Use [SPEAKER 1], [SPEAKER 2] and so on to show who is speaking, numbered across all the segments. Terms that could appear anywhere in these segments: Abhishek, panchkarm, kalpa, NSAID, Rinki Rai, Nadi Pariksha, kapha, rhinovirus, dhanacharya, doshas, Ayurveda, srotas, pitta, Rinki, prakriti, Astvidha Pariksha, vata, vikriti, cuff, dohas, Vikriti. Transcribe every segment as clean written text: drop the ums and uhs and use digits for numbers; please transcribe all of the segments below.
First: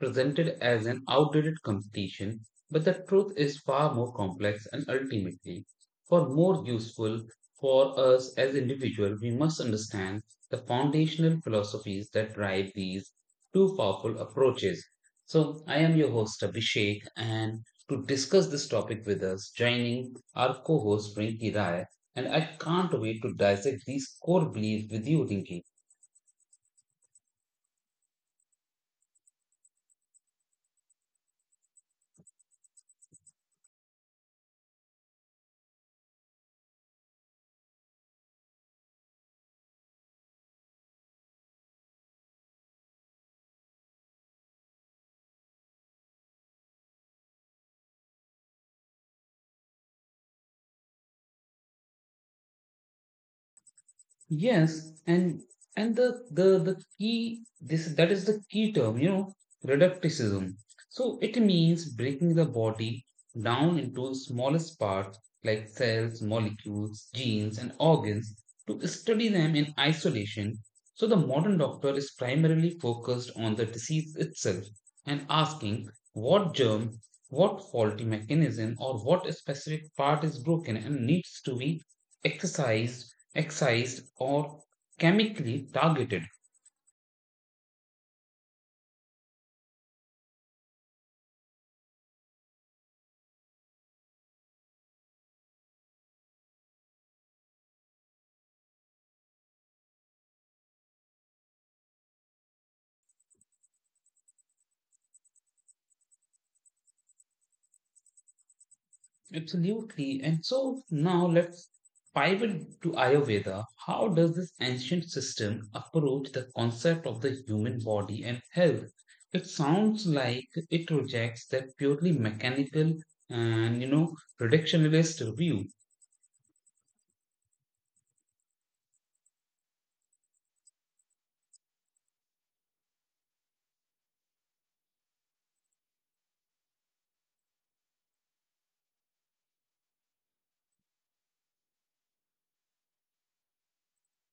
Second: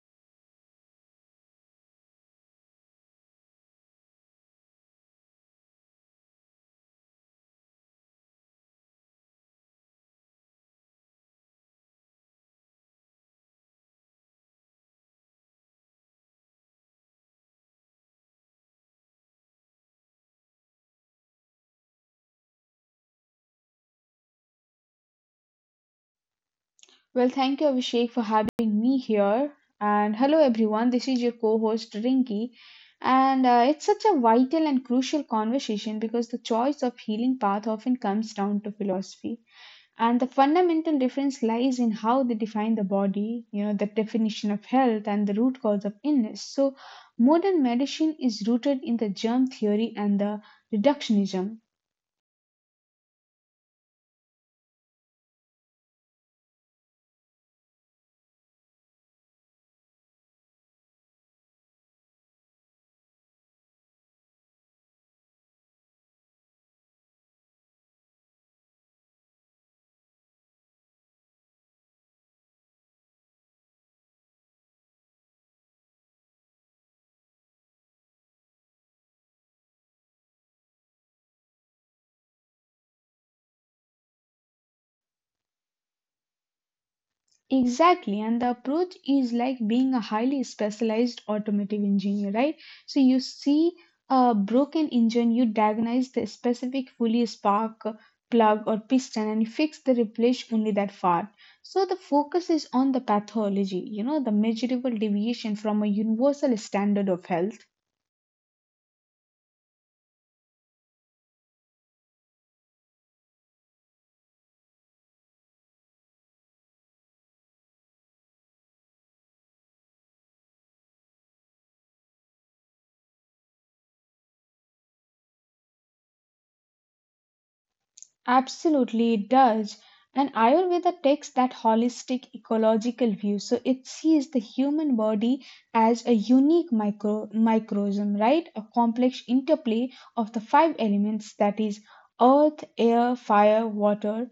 [SPEAKER 1] presented as an outdated competition, but the truth is far more complex and ultimately, for more useful for us as individuals, we must understand the foundational philosophies that drive these two powerful approaches. So, I am your host, Abhishek, and to discuss this topic with us, joining our co host Rinki Rai, and I can't wait to dissect these core beliefs with you, Rinki.
[SPEAKER 2] Well, thank you, Abhishek, for having me here. And hello, everyone. This is your co host, Rinki. And It's such a vital and crucial conversation because the choice of healing path often comes down to philosophy. And the fundamental difference lies in how they define the body, you know, the definition of health and the root cause of illness. So, modern medicine is rooted in the germ theory and the reductionism.
[SPEAKER 1] Yes, and the key this that is the key term, you know, reducticism. So it means breaking the body down into smallest parts like cells, molecules, genes, and organs to study them in isolation. So the modern doctor is primarily focused on the disease itself and asking what germ, what faulty mechanism, or what specific part is broken and needs to be exercised excised or chemically targeted.
[SPEAKER 2] Exactly, and the approach is like being a highly specialized automotive engineer, right? So you see a broken engine, you diagnose the specific fully spark plug or piston and fix the replace only that part. So the focus is on the pathology, you know, the measurable deviation from a universal standard of health.
[SPEAKER 1] Absolutely. And so now let's pivot to Ayurveda. How does this ancient system approach the concept of the human body and health? It sounds like it rejects that purely mechanical and you know reductionist view.
[SPEAKER 2] Absolutely, it does. And Ayurveda takes that holistic ecological view, so it sees the human body as a unique microcosm, right? A complex interplay of the five elements, that is earth, air, fire, water,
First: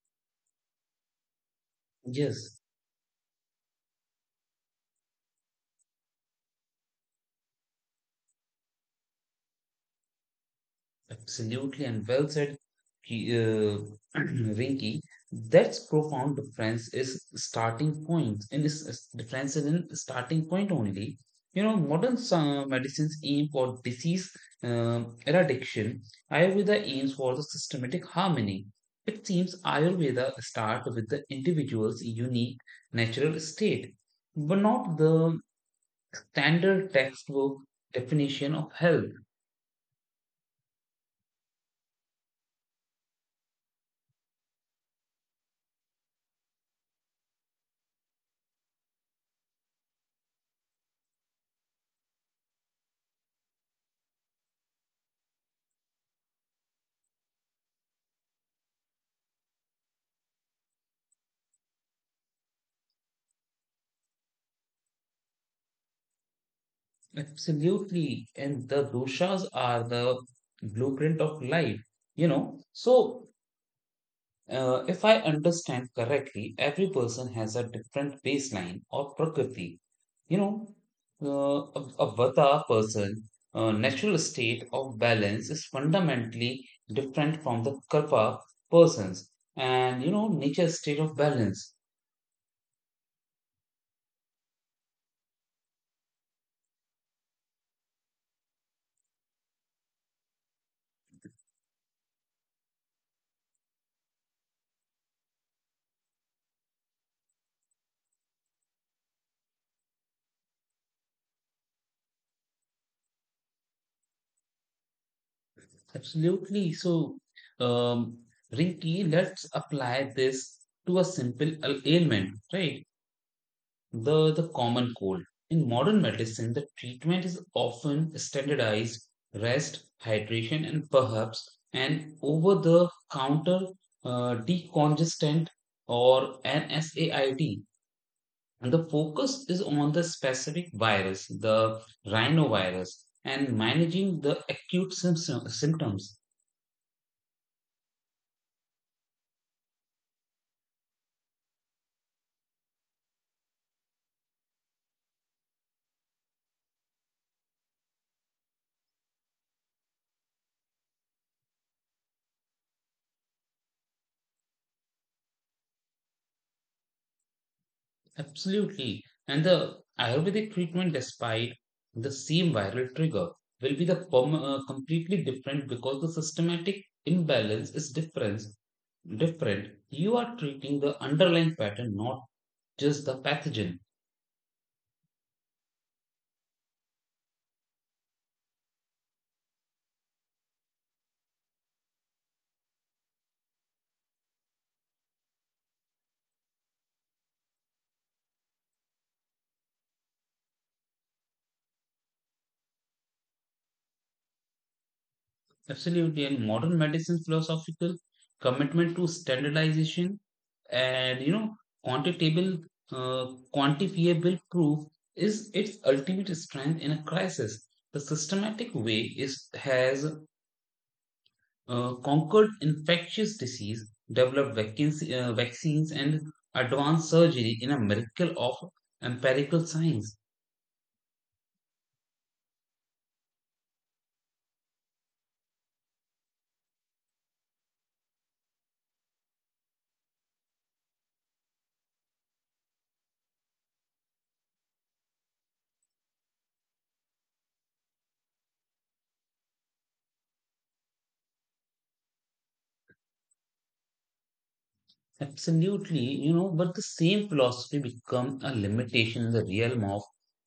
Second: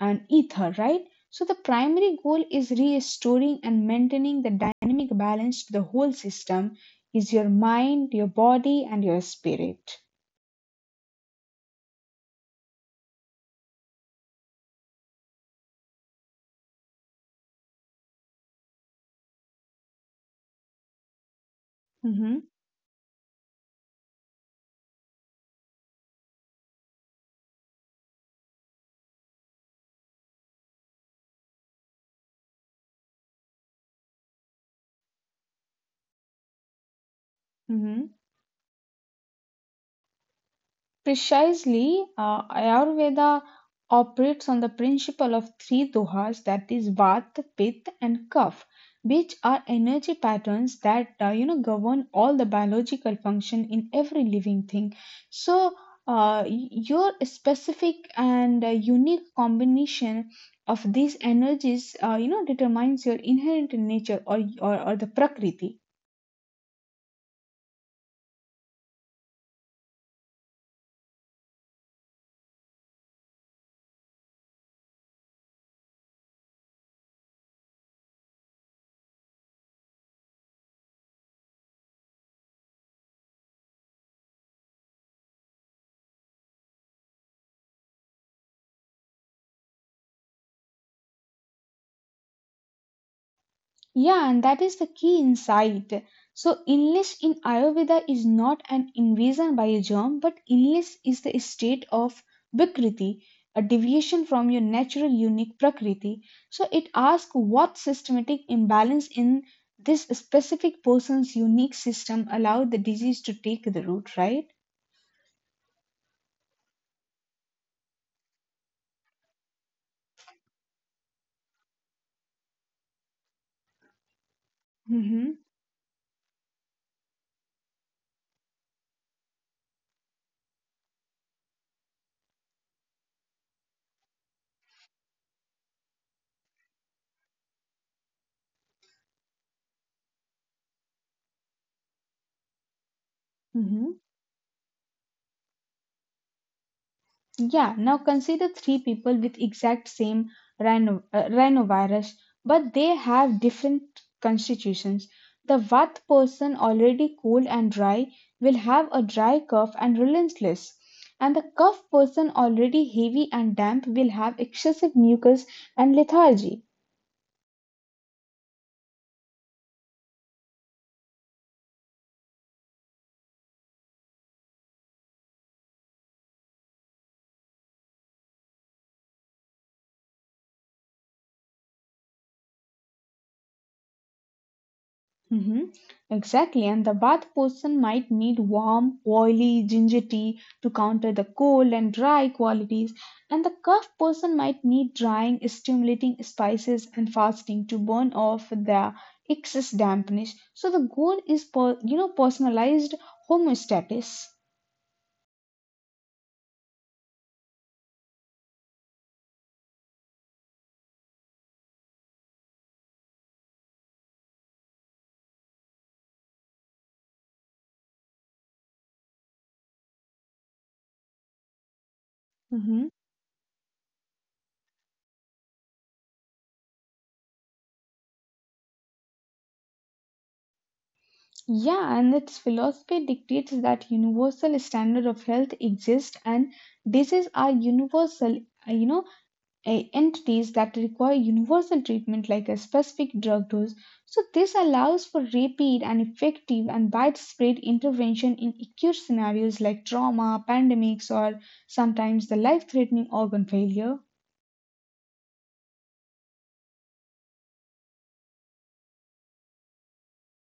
[SPEAKER 2] and ether, right? So the primary goal
[SPEAKER 1] Yes.
[SPEAKER 2] is restoring and maintaining the dynamic balance to the whole system is your mind, your body, and your spirit.
[SPEAKER 1] Absolutely, and well said, Ki- uh, Rinky. That's profound difference is starting point, and is difference is in starting point only. You know, modern
[SPEAKER 2] Mm-hmm,
[SPEAKER 1] medicines aim for disease eradication. Ayurveda aims for the systematic harmony. It seems Ayurveda starts with the individual's unique natural state, but not the standard textbook
[SPEAKER 2] mm-hmm.
[SPEAKER 1] definition of health.
[SPEAKER 2] Precisely, Ayurveda operates on the principle of three dohas, that is vata, pitta, and kapha, which are energy patterns that you know, govern all the biological function in every living thing. So, your specific and unique combination of these energies, you know, determines your inherent nature or the prakriti.
[SPEAKER 1] Absolutely. And the doshas are the blueprint of life, you know. So, if I understand correctly, every person has a different baseline or prakriti, you know. A vata person, natural state of balance is fundamentally different from the kalpa persons and, you know, nature state of balance.
[SPEAKER 2] Yeah, and that is the key insight. So, illness in Ayurveda is not an invasion by a germ, but illness is the state of vikriti, a deviation from your natural unique prakriti. So, it asks what systematic imbalance in this specific person's unique system allowed the disease to take the root, right?
[SPEAKER 1] Absolutely. So, um, Rinki, let's apply this to a simple ailment, right? The common cold.
[SPEAKER 2] Mm-hmm.
[SPEAKER 1] In modern medicine, the treatment is often standardized rest, hydration, and perhaps an over-the-counter decongestant or NSAID. And the focus is on the specific virus, the rhinovirus, and
[SPEAKER 2] Mm-hmm.
[SPEAKER 1] managing the acute symptoms.
[SPEAKER 2] Yeah, now consider three people with exact same rhinovirus, but they have different constitutions. The what person already cold and dry will have a dry cough and relentless, and the cough person already heavy and damp will have excessive mucus and lethargy.
[SPEAKER 1] Absolutely. And the Ayurvedic treatment, despite the same viral trigger, will be the completely different because the systematic imbalance is different. Different. You are treating the underlying pattern, not just the pathogen.
[SPEAKER 2] hmm Exactly, and the bath person might need warm, oily ginger tea to counter the cold and dry qualities, and the cough person might need drying, stimulating spices, and fasting to burn off the excess dampness. So the goal is, you know, personalized homeostasis.
[SPEAKER 1] Absolutely. And modern medicine's philosophical commitment to standardization and you know quantitable, uh, quantifiable proof is its ultimate strength in a crisis. The systematic way is has conquered
[SPEAKER 2] hmm
[SPEAKER 1] infectious disease, developed vaccines, and advanced surgery in a miracle of empirical science.
[SPEAKER 2] Yeah, and its philosophy dictates that universal standard of health exists and diseases are universal, uh, you know, entities that require universal treatment like a specific drug dose. So, this allows for rapid and effective and widespread intervention in acute scenarios like trauma, pandemics, or sometimes the life threatening organ failure.
[SPEAKER 1] Absolutely, you know, but the same philosophy becomes a limitation in the realm of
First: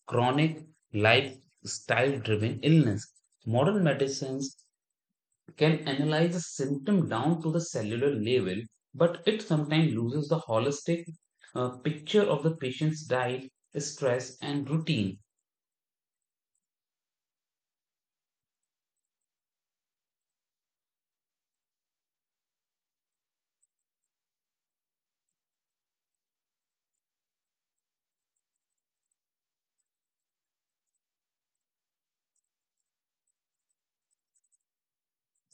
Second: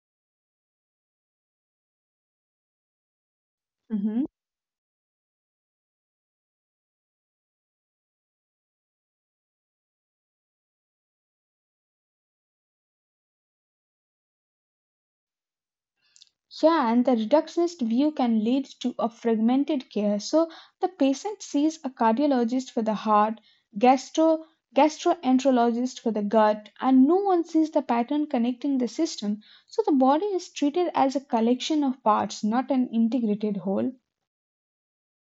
[SPEAKER 1] chronic lifestyle driven illness. Modern medicines can analyze a symptom down to the cellular level, but it sometimes loses the holistic picture of the patient's diet, stress, and routine.
[SPEAKER 2] Yeah, and the reductionist view can lead to a fragmented care. So the patient sees a cardiologist for the heart, gastro gastroenterologist for the gut, and no one sees the pattern connecting the system. So the body is treated as a collection of parts, not an integrated whole.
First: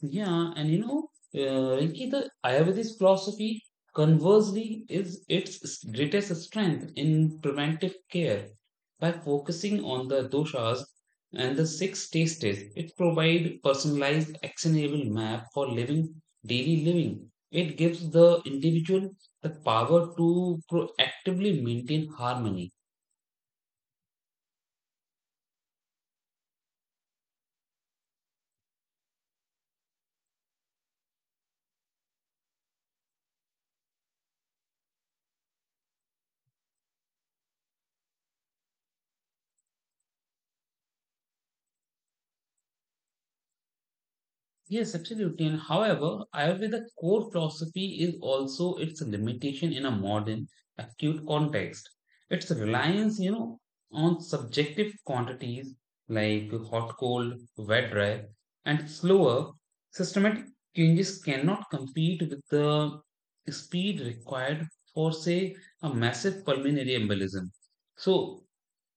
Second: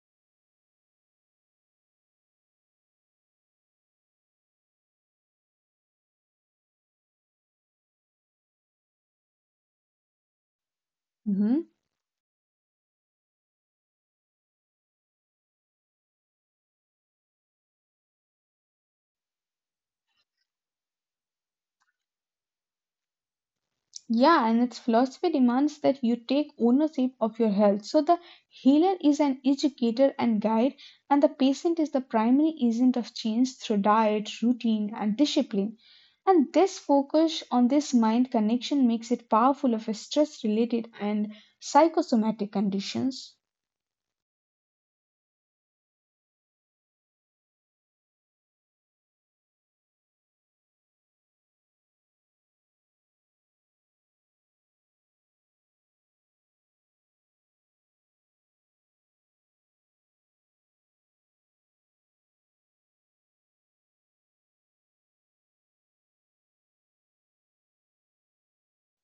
[SPEAKER 1] Yeah, and you know, Rinki, the Ayurvedic philosophy, conversely, is its greatest strength in preventive care. By focusing on the doshas and
[SPEAKER 2] Mhm.
[SPEAKER 1] the six tastes, it provides personalized, actionable map for living daily living. It gives the individual the power to proactively maintain harmony.
[SPEAKER 2] Yeah, and its philosophy demands that you take ownership of your health. So the healer is an educator and guide, and the patient is the primary agent of change through diet, routine, and discipline. And this focus on this mind connection makes it powerful of stress related and psychosomatic conditions.
[SPEAKER 1] Yes, absolutely. And however, Ayurveda core philosophy is also its limitation in a modern acute context. Its reliance, you know, on subjective quantities like hot, cold, wet, dry, and slower systematic changes cannot compete with the speed required for, say, a massive pulmonary embolism. So,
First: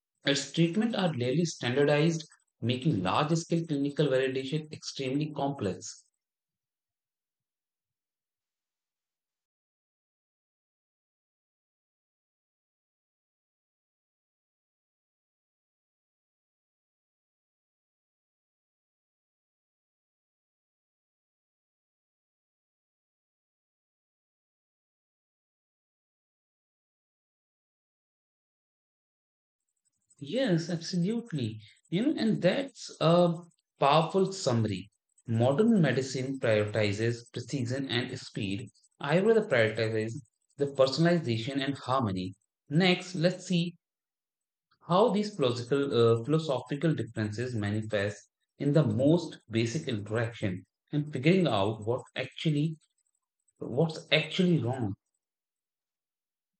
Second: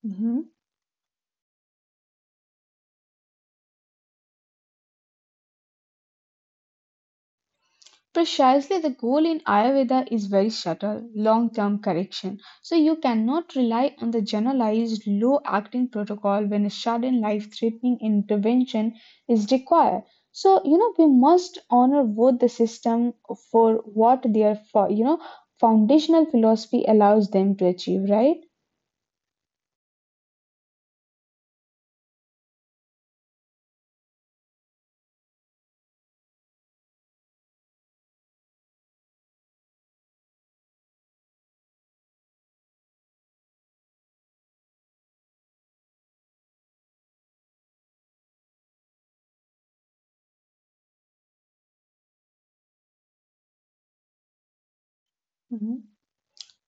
[SPEAKER 2] Mm-hmm.
[SPEAKER 1] its treatment are rarely standardized, making large-scale clinical validation extremely complex.
[SPEAKER 2] Precisely, the goal in Ayurveda is very subtle long term correction. So, you cannot rely on the generalized low acting protocol when a sudden life threatening intervention is required. So, you know, we must honor both the system for you know, foundational philosophy allows them to achieve, right?
[SPEAKER 1] Yes, absolutely. You know, and that's a powerful summary. Modern medicine prioritizes precision and speed. Ayurveda prioritizes the personalization and harmony. Next, let's see how these philosophical differences manifest in the most basic interaction and figuring out what's actually wrong.
[SPEAKER 2] Mhm.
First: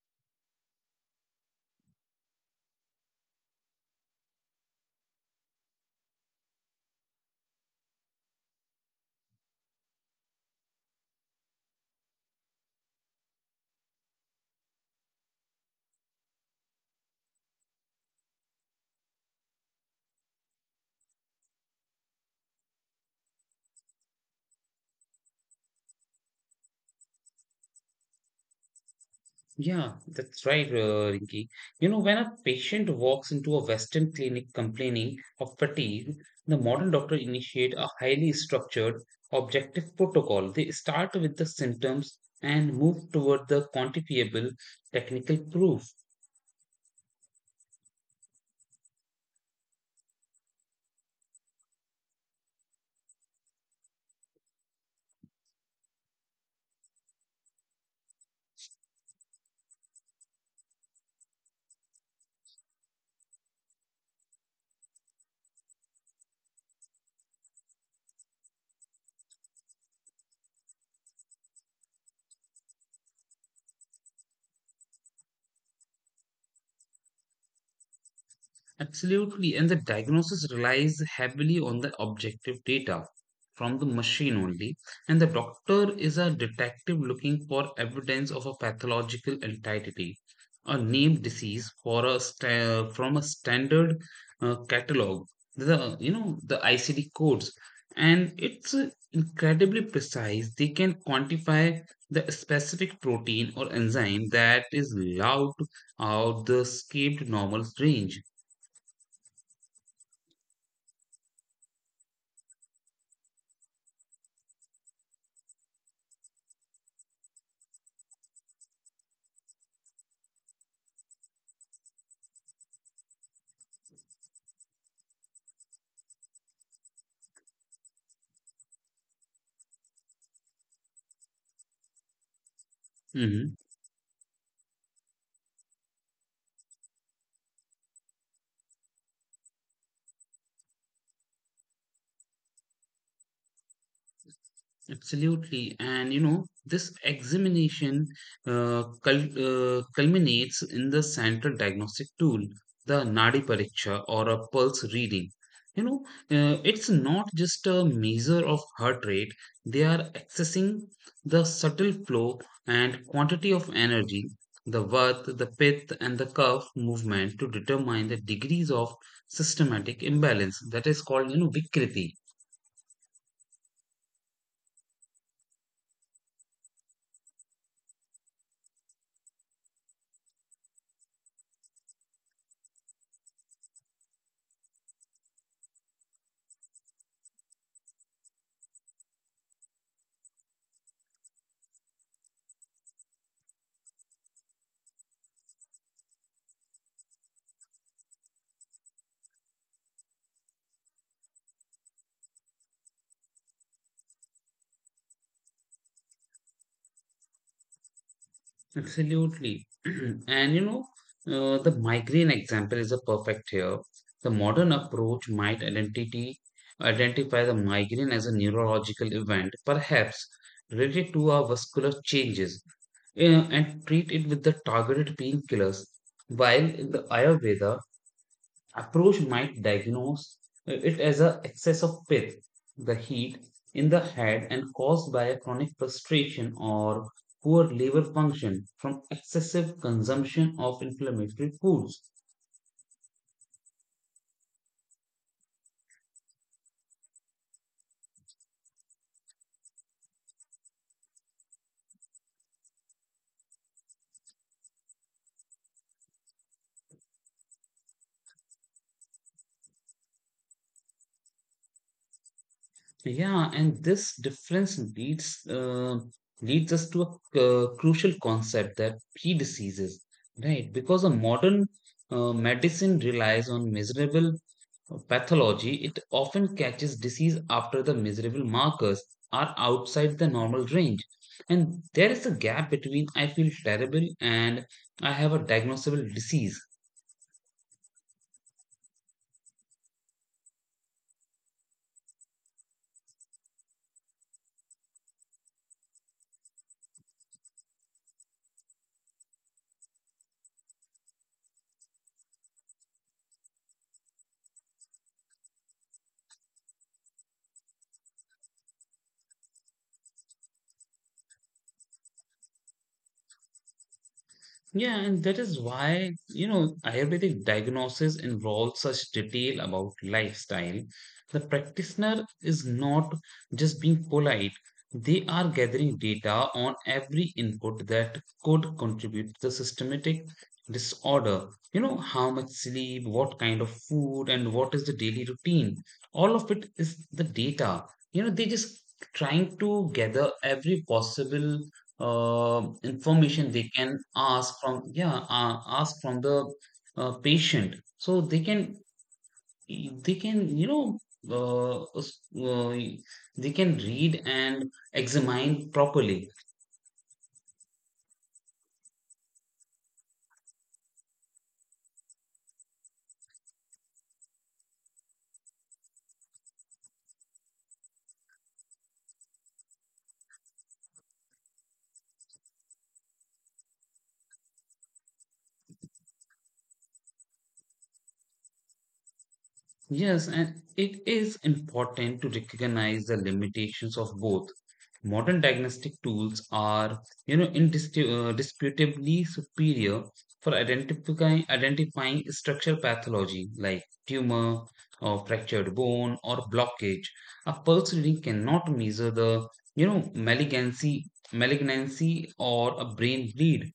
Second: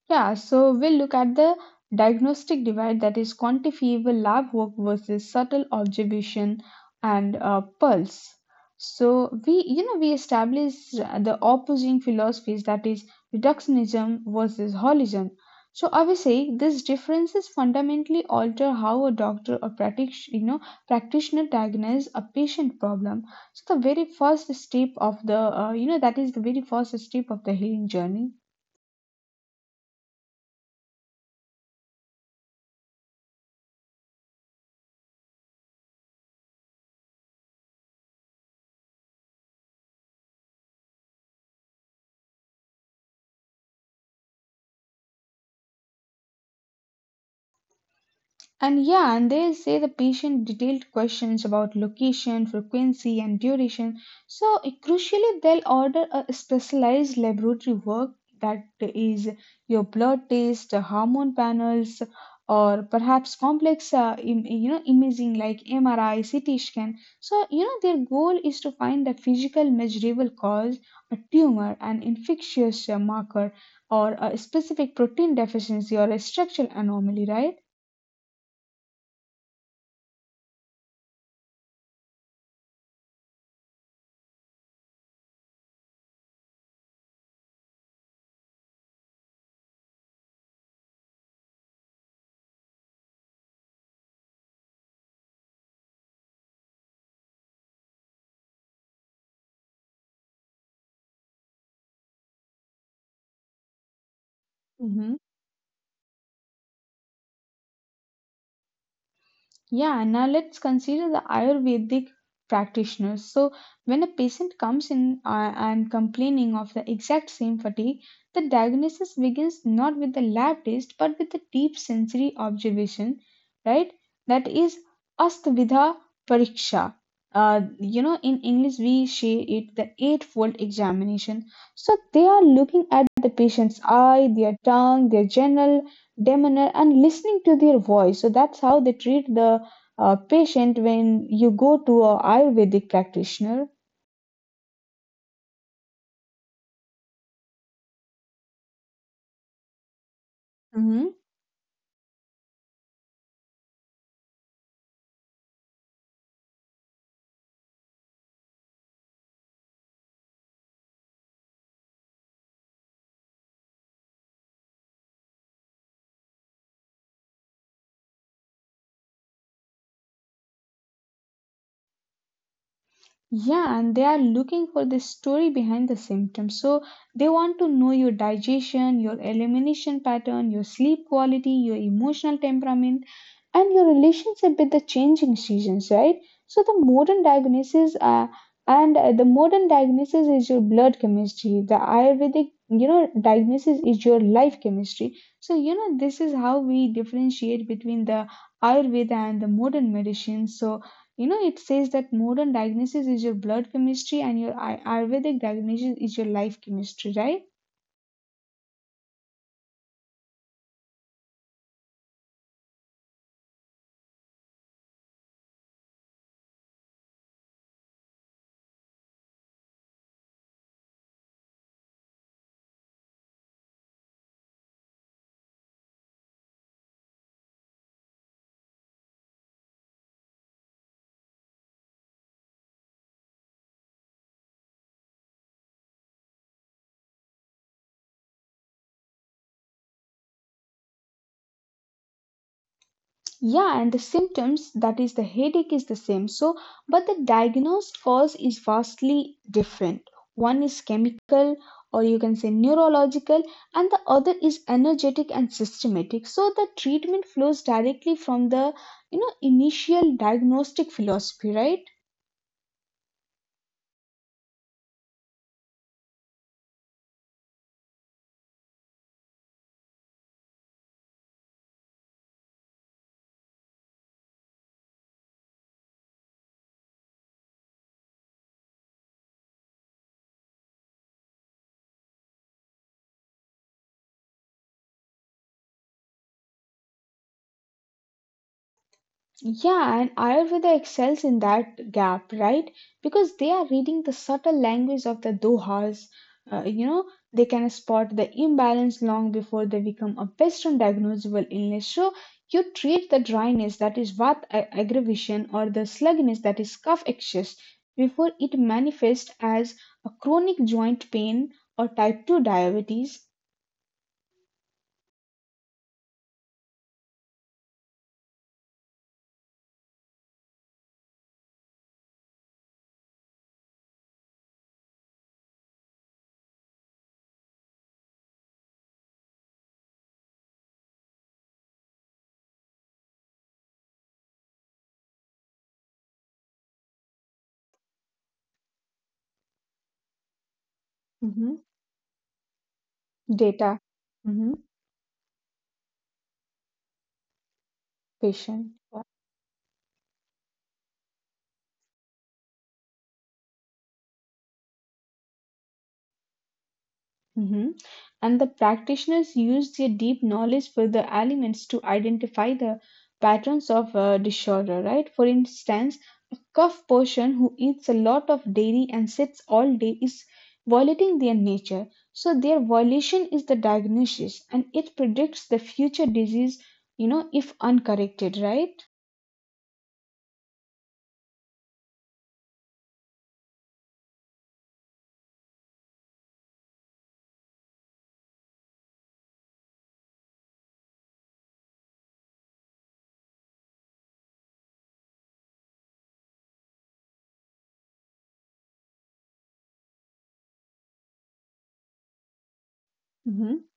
[SPEAKER 2] Yeah, so we'll look at the diagnostic divide, that is quantifiable lab work versus subtle observation and pulse. So we, you know, we established the opposing philosophies, that is reductionism versus holism. So I would say these differences fundamentally alter how a doctor or you know, practitioner diagnoses a patient problem. So the very first step of you know, that is the very first step of the healing journey.
[SPEAKER 1] Yeah, that's right, Rinki. You know, when a patient walks into a Western clinic complaining of fatigue, the modern doctor initiate a highly structured, objective protocol. They start with the symptoms and move toward the quantifiable technical proof.
[SPEAKER 2] And yeah, and they say the patient detailed questions about location, frequency, and duration. So, crucially, they'll order a specialized laboratory work, that is your blood test, hormone panels, or perhaps complex, you know, imaging like MRI, CT scan. So, you know, their goal is to find the physical measurable cause, a tumor, an infectious marker, or a specific protein deficiency or a structural anomaly, right?
[SPEAKER 1] Absolutely, and the diagnosis relies heavily on the objective data from the machine only, and the doctor is a detective looking for evidence of a pathological entity, a named disease for a from a standard catalog, the you know the ICD codes, and it's incredibly precise. They can quantify the specific protein or enzyme that is
[SPEAKER 2] Mhm.
[SPEAKER 1] allowed out the escaped normal range.
[SPEAKER 2] Yeah, now let's consider the Ayurvedic practitioners. So, when a patient comes in and complaining of the exact same fatigue, the diagnosis begins not with the lab test but with the deep sensory observation, right? That is Astvidha Pariksha. You know, in English, we say it the eightfold examination. So, they are looking at the
[SPEAKER 1] hmm
[SPEAKER 2] patient's eye, their tongue, their general demeanor, and listening to their voice. So, that's how they treat the patient when you go to a ayurvedic practitioner.
[SPEAKER 1] Absolutely. And you know, this examination culminates in the
[SPEAKER 2] hmm
[SPEAKER 1] central diagnostic tool, the Nadi Pariksha or a pulse reading. You know, it's not just a measure of heart rate, they are accessing the subtle flow and quantity of energy, the vat, the pith, and the cuff movement to determine the degrees of systematic imbalance. That is called, you know, Vikriti.
[SPEAKER 2] Yeah, and they are looking for the story behind the symptoms. So they want to know your digestion, your elimination pattern, your sleep quality, your emotional temperament, and your relationship with the changing seasons, right? So the modern diagnosis is your blood chemistry. The Ayurvedic, you know, diagnosis is your life chemistry. So you know this is how we differentiate between the Ayurveda and the modern medicine. So you know, it says that modern diagnosis is your blood chemistry and your Ayurvedic diagnosis is your life chemistry, right?
[SPEAKER 1] Absolutely. And you know, the migraine example is a perfect here. The modern approach might identity identify the migraine as a neurological event, perhaps related to our vascular changes, and treat it with the targeted painkillers. While in the Ayurveda, approach might diagnose it as a excess of pith, the heat in the head and caused by a chronic frustration or poor liver function from excessive consumption of inflammatory foods.
[SPEAKER 2] Yeah, and the symptoms, that is the headache, is the same. So, but the diagnosed cause is vastly different. One is chemical or you can say neurological and the other is energetic and systematic. So the treatment flows directly from the, you know, initial diagnostic philosophy, right?
[SPEAKER 1] Yeah, and this difference leads us to a crucial concept that pre diseases, right? Because a modern medicine relies on measurable pathology, it often catches disease after the measurable markers are outside the normal range. And there is a gap between I feel terrible and I have a diagnosable disease.
[SPEAKER 2] Yeah, and Ayurveda excels in that gap, right? Because they are reading the subtle language of the dohas. You know, they can spot the imbalance long before they become a Western diagnosable illness. So you treat the dryness, that is aggravation, or the sluggishness, that is cough excess, before it manifests as a chronic joint pain or type 2 diabetes.
[SPEAKER 1] Yeah, and that is why, you know, Ayurvedic diagnosis involves such detail about lifestyle. The practitioner is not just being polite, they are gathering data on every input that could contribute to the systematic disorder. You know, how much sleep, what kind of food, and what is the daily routine. All of it is the data. You know, they just trying to gather every
[SPEAKER 2] Mhm.
[SPEAKER 1] possible information they
[SPEAKER 2] Data.
[SPEAKER 1] can ask
[SPEAKER 2] hmm
[SPEAKER 1] from yeah ask from the patient so they
[SPEAKER 2] Patient.
[SPEAKER 1] can they can you know uh, s- uh, they can read and examine properly.
[SPEAKER 2] hmm and the practitioners use their deep knowledge for the elements to identify the patterns of disorder, right? For instance, a cough person who eats a lot of dairy and sits all day is violating their nature, so their violation is the diagnosis and it predicts the future disease, you know, if uncorrected, right?
[SPEAKER 1] Yes, and it is important to recognize the limitations of both. Modern diagnostic tools are, you know, indisputably superior for identifying structural pathology like tumor or fractured bone or blockage. A pulse reading cannot measure the, you know, malignancy or a brain
[SPEAKER 2] Mhm.
[SPEAKER 1] bleed.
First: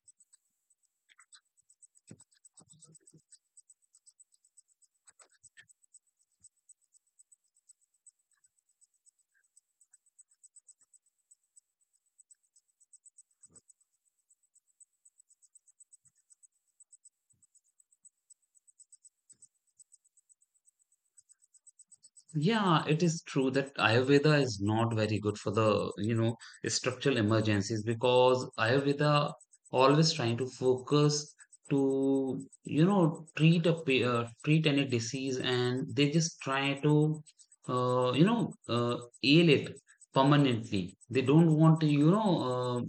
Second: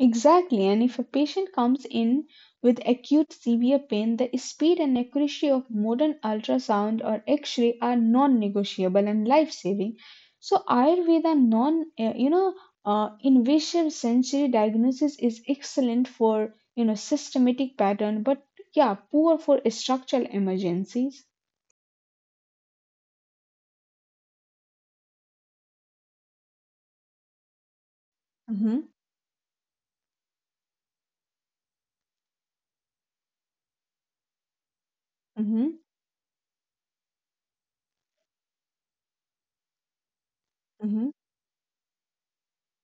[SPEAKER 2] Exactly, and if a patient comes in with acute severe pain, the speed and accuracy of modern ultrasound or x ray are non negotiable and life saving. So, Ayurveda non you know, invasive sensory diagnosis is excellent for you know systematic pattern, but yeah, poor for structural emergencies.
[SPEAKER 1] Yeah, it is true that Ayurveda is not very good for the, you know, structural emergencies because
[SPEAKER 2] Mm-hmm,
[SPEAKER 1] Ayurveda always trying to focus to, you know, treat a treat any disease
[SPEAKER 2] mm-hmm,
[SPEAKER 1] and they just try to, you know, ail it permanently.
[SPEAKER 2] mm-hmm,
[SPEAKER 1] They don't want to, you know,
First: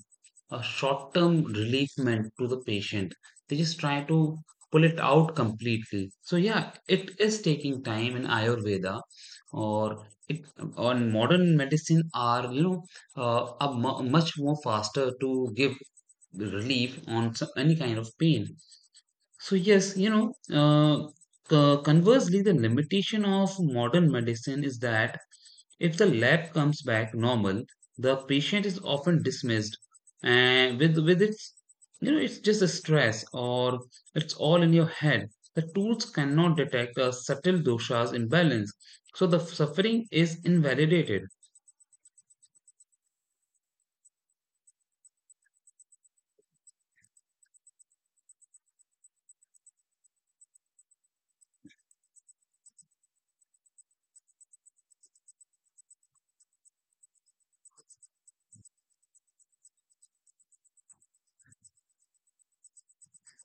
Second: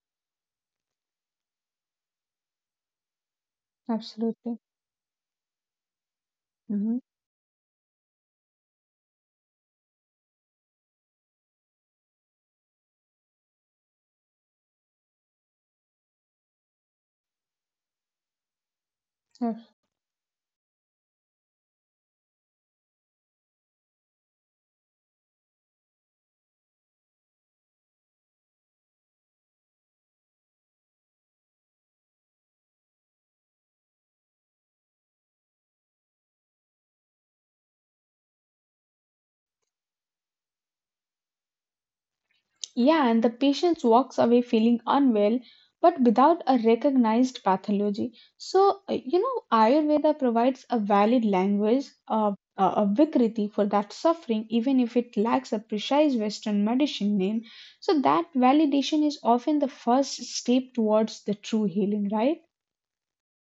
[SPEAKER 1] a short term relief meant to the patient. They just try to
[SPEAKER 2] absolutely.
[SPEAKER 1] pull it out completely. So, yeah,
[SPEAKER 2] Mm-hmm.
[SPEAKER 1] it is taking time in Ayurveda or it, on modern medicine are you know much more faster to give relief on some, any kind of pain so yes you know uh, conversely the limitation of modern medicine is that if the lab comes back normal, the patient is often dismissed and with its you know it's just a stress or it's all in your head. The tools cannot detect a subtle dosha's imbalance, so the suffering is invalidated.
[SPEAKER 2] Yeah, and the patient walks away feeling unwell, but without a recognized pathology. So, you know, Ayurveda provides a valid language, a vikriti for that suffering, even if it lacks a precise Western medicine name. So, that validation is often the first step towards the true healing, right?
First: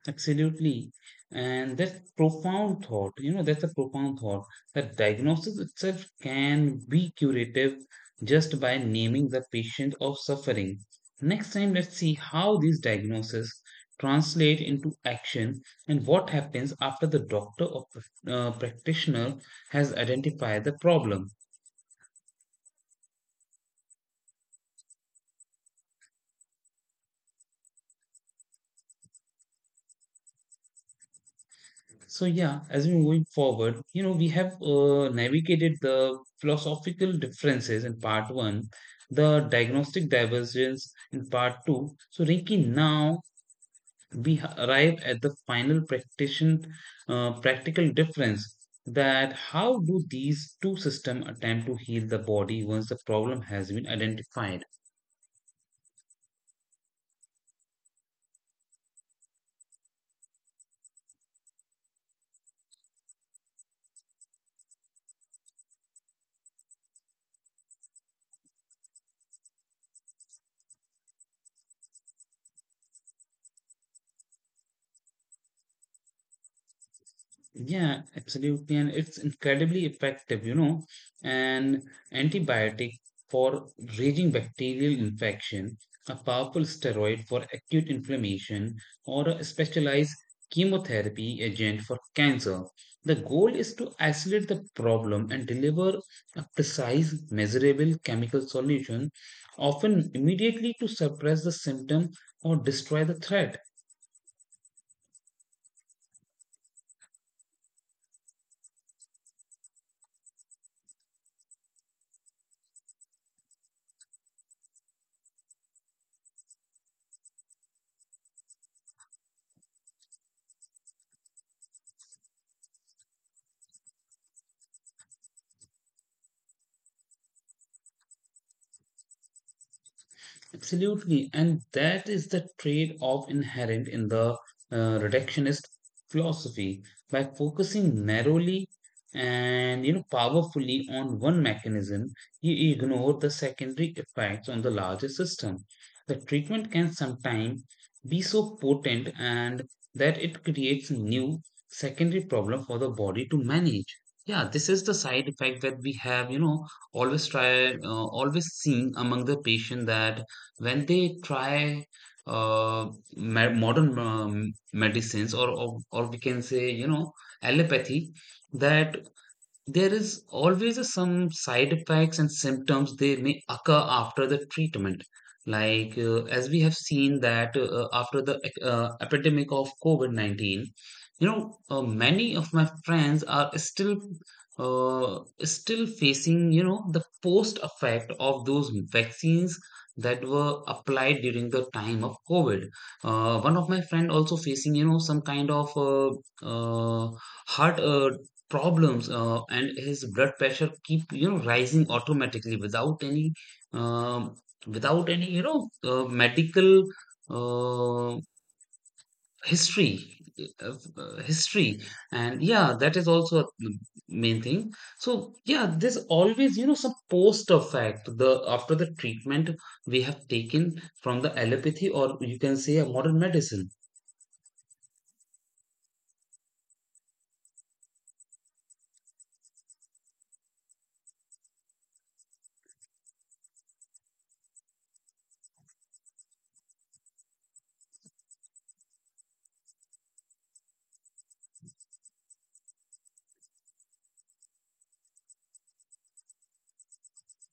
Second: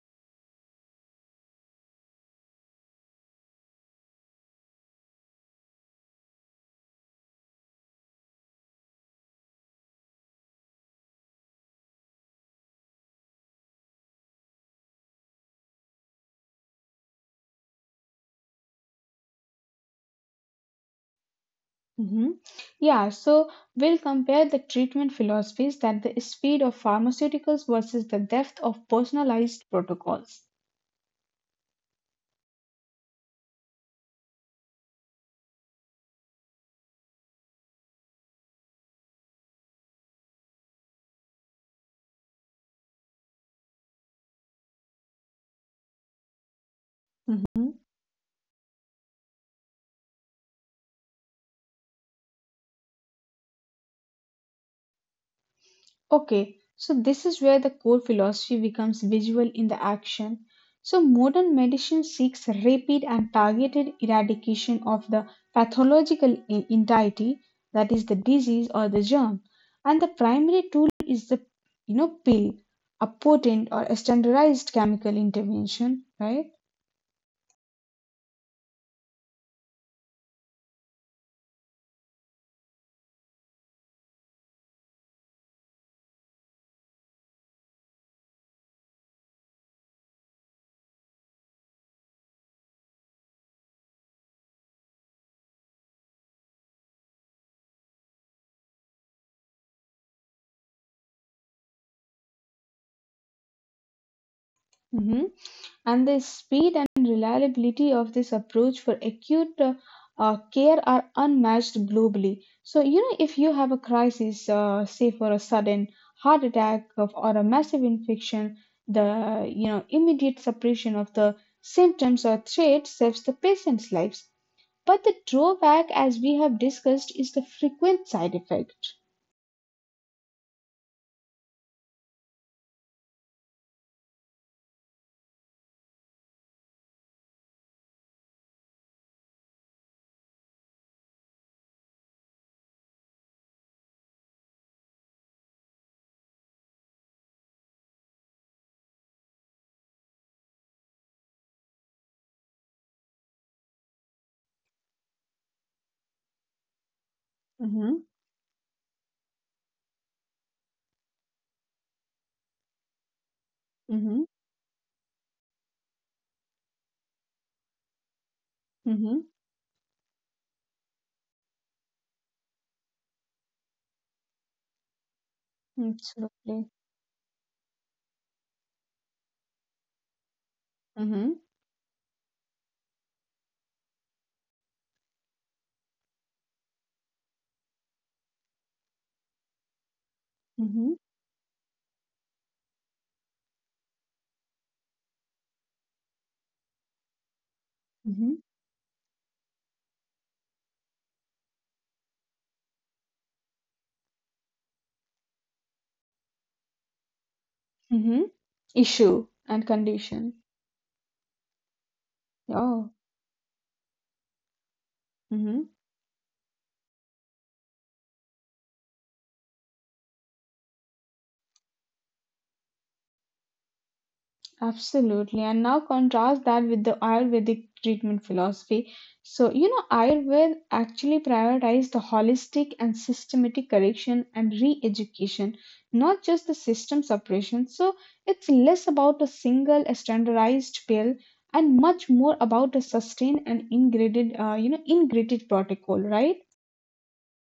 [SPEAKER 1] Absolutely. And that's profound thought. You know, that's a profound thought that diagnosis itself can be curative just by naming the patient of suffering. Next time, let's see how these diagnoses translate into action and what happens after the doctor or practitioner has identified the problem.
[SPEAKER 2] hmm Yeah, so we'll compare the treatment philosophies, that the speed of pharmaceuticals versus the depth of personalized protocols.
[SPEAKER 1] So yeah, as we moving forward, you know, we have navigated the philosophical differences in part one, the diagnostic divergence in part two. So Rinki, now we arrive at the final
[SPEAKER 2] Mhm.
[SPEAKER 1] practical difference that how do these two systems attempt to heal the body once the problem has been identified?
[SPEAKER 2] Okay, so this is where the core philosophy becomes visual in the action. So modern medicine seeks rapid and targeted eradication of the pathological entity, that is the disease or the germ. And the primary tool is the you know pill, a potent or a standardized chemical intervention, right?
[SPEAKER 1] Yeah, absolutely. And it's incredibly effective, you know, an antibiotic for raging bacterial infection, a powerful steroid for acute inflammation, or a specialized chemotherapy agent for cancer. The goal is to isolate the problem and deliver a precise, measurable chemical solution, often immediately to suppress the symptom or destroy the threat.
[SPEAKER 2] Mhm. And the speed and reliability of this approach for acute care are unmatched globally. So, you know, if you have a crisis, say for a sudden heart attack of, or a massive infection, the you know immediate suppression of the symptoms or threat saves the patient's lives. But the drawback, as we have discussed, is the frequent side effect.
[SPEAKER 1] Absolutely. And that is the trade off inherent in the reductionist philosophy. By focusing narrowly and you know powerfully on one mechanism, you ignore the secondary effects on the larger system. The treatment can sometimes be so potent and that it creates new secondary problem for the body to manage. Yeah, this is the side effect that we have, you know,
[SPEAKER 2] Mm-hmm.
[SPEAKER 1] always seeing among the patient that when they try uh, modern
[SPEAKER 2] Mm-hmm.
[SPEAKER 1] medicines or we can say you know allopathy that
[SPEAKER 2] Mm-hmm.
[SPEAKER 1] there is always a some side effects and symptoms they may occur after the treatment. Like as we
[SPEAKER 2] Absolutely.
[SPEAKER 1] have seen that after the epidemic of COVID-19, you
[SPEAKER 2] Mm-hmm.
[SPEAKER 1] know, many of my friends are still still facing, you know, the post effect of those vaccines that were
[SPEAKER 2] Mm-hmm.
[SPEAKER 1] applied during the time of COVID. One of my friend also facing, you know, some kind of uh, heart problems and his blood pressure keep you know rising automatically without any um, without any you know medical uh,
[SPEAKER 2] Mm-hmm. Issue and
[SPEAKER 1] history
[SPEAKER 2] condition.
[SPEAKER 1] uh, history and yeah,
[SPEAKER 2] Oh.
[SPEAKER 1] that is also a main thing. So
[SPEAKER 2] hmm
[SPEAKER 1] yeah, there's always you know some post effect the after the treatment we have taken from the allopathy, or you can say a modern medicine.
[SPEAKER 2] Absolutely. And now contrast that with the Ayurvedic treatment philosophy. So, you know, Ayurveda actually prioritized the holistic and systematic correction and re education, not just the system suppression. So, it's less about a single standardized pill and much more about a sustained and ingredient, you know, integrated protocol, right?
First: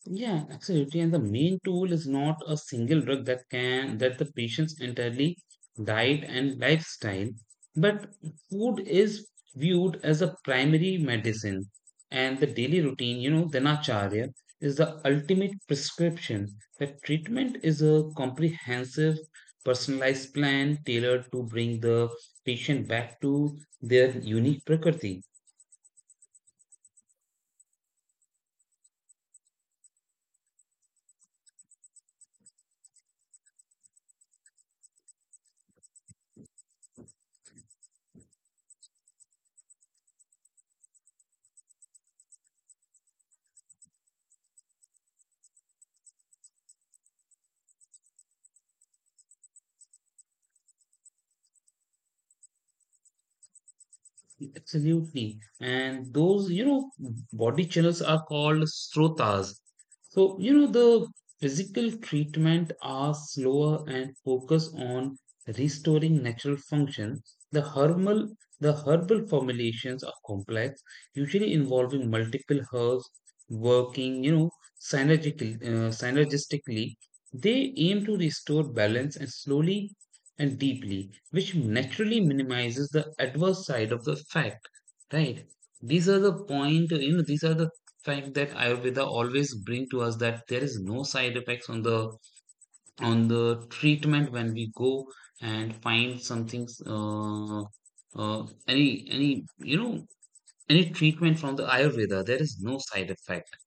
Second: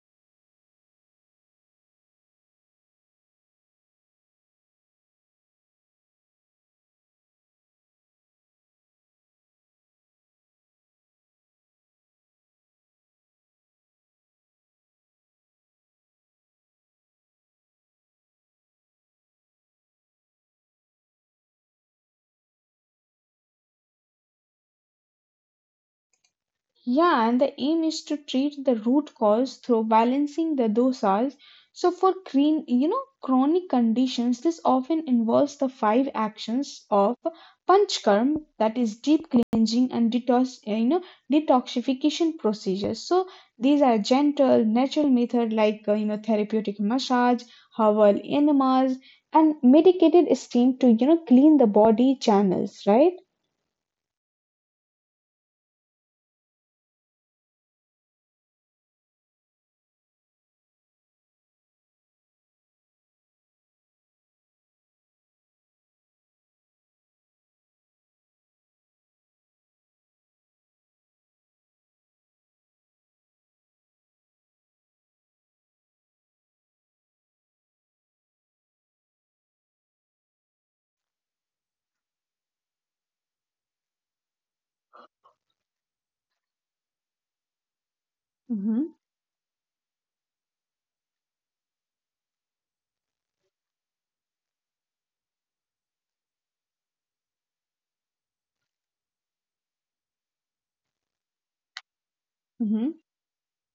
[SPEAKER 1] Yeah, absolutely. And the main tool is not a single drug that can that the patient's entirely diet and lifestyle, but food is viewed as a primary medicine, and the daily routine, you know, dhanacharya is the ultimate prescription. That treatment is a comprehensive, personalized plan tailored to bring the patient back to their unique prakriti.
[SPEAKER 2] Yeah, and the aim is to treat the root cause through balancing the dosage. So for green, you know, chronic conditions, this often involves the five actions of panchkarm, that is deep cleansing and detox, you know, detoxification procedures. So these are gentle, natural method like you know therapeutic massage, herbal enemas, and medicated steam to you know clean the body channels, right?
[SPEAKER 1] Absolutely. And those, you know, body channels are called srotas. So, you know, the physical treatment are slower and focus on restoring natural function. The herbal, the herbal formulations are complex, usually involving multiple herbs working, you know, synergistically. They aim to restore balance and slowly and deeply, which naturally minimizes the adverse side of the fact. Right, these are the point, you know, these are the fact that
[SPEAKER 2] Mm-hmm.
[SPEAKER 1] ayurveda always bring to us that there is no side effects on the treatment when we go and find something any you know any treatment from the ayurveda there is no side effect.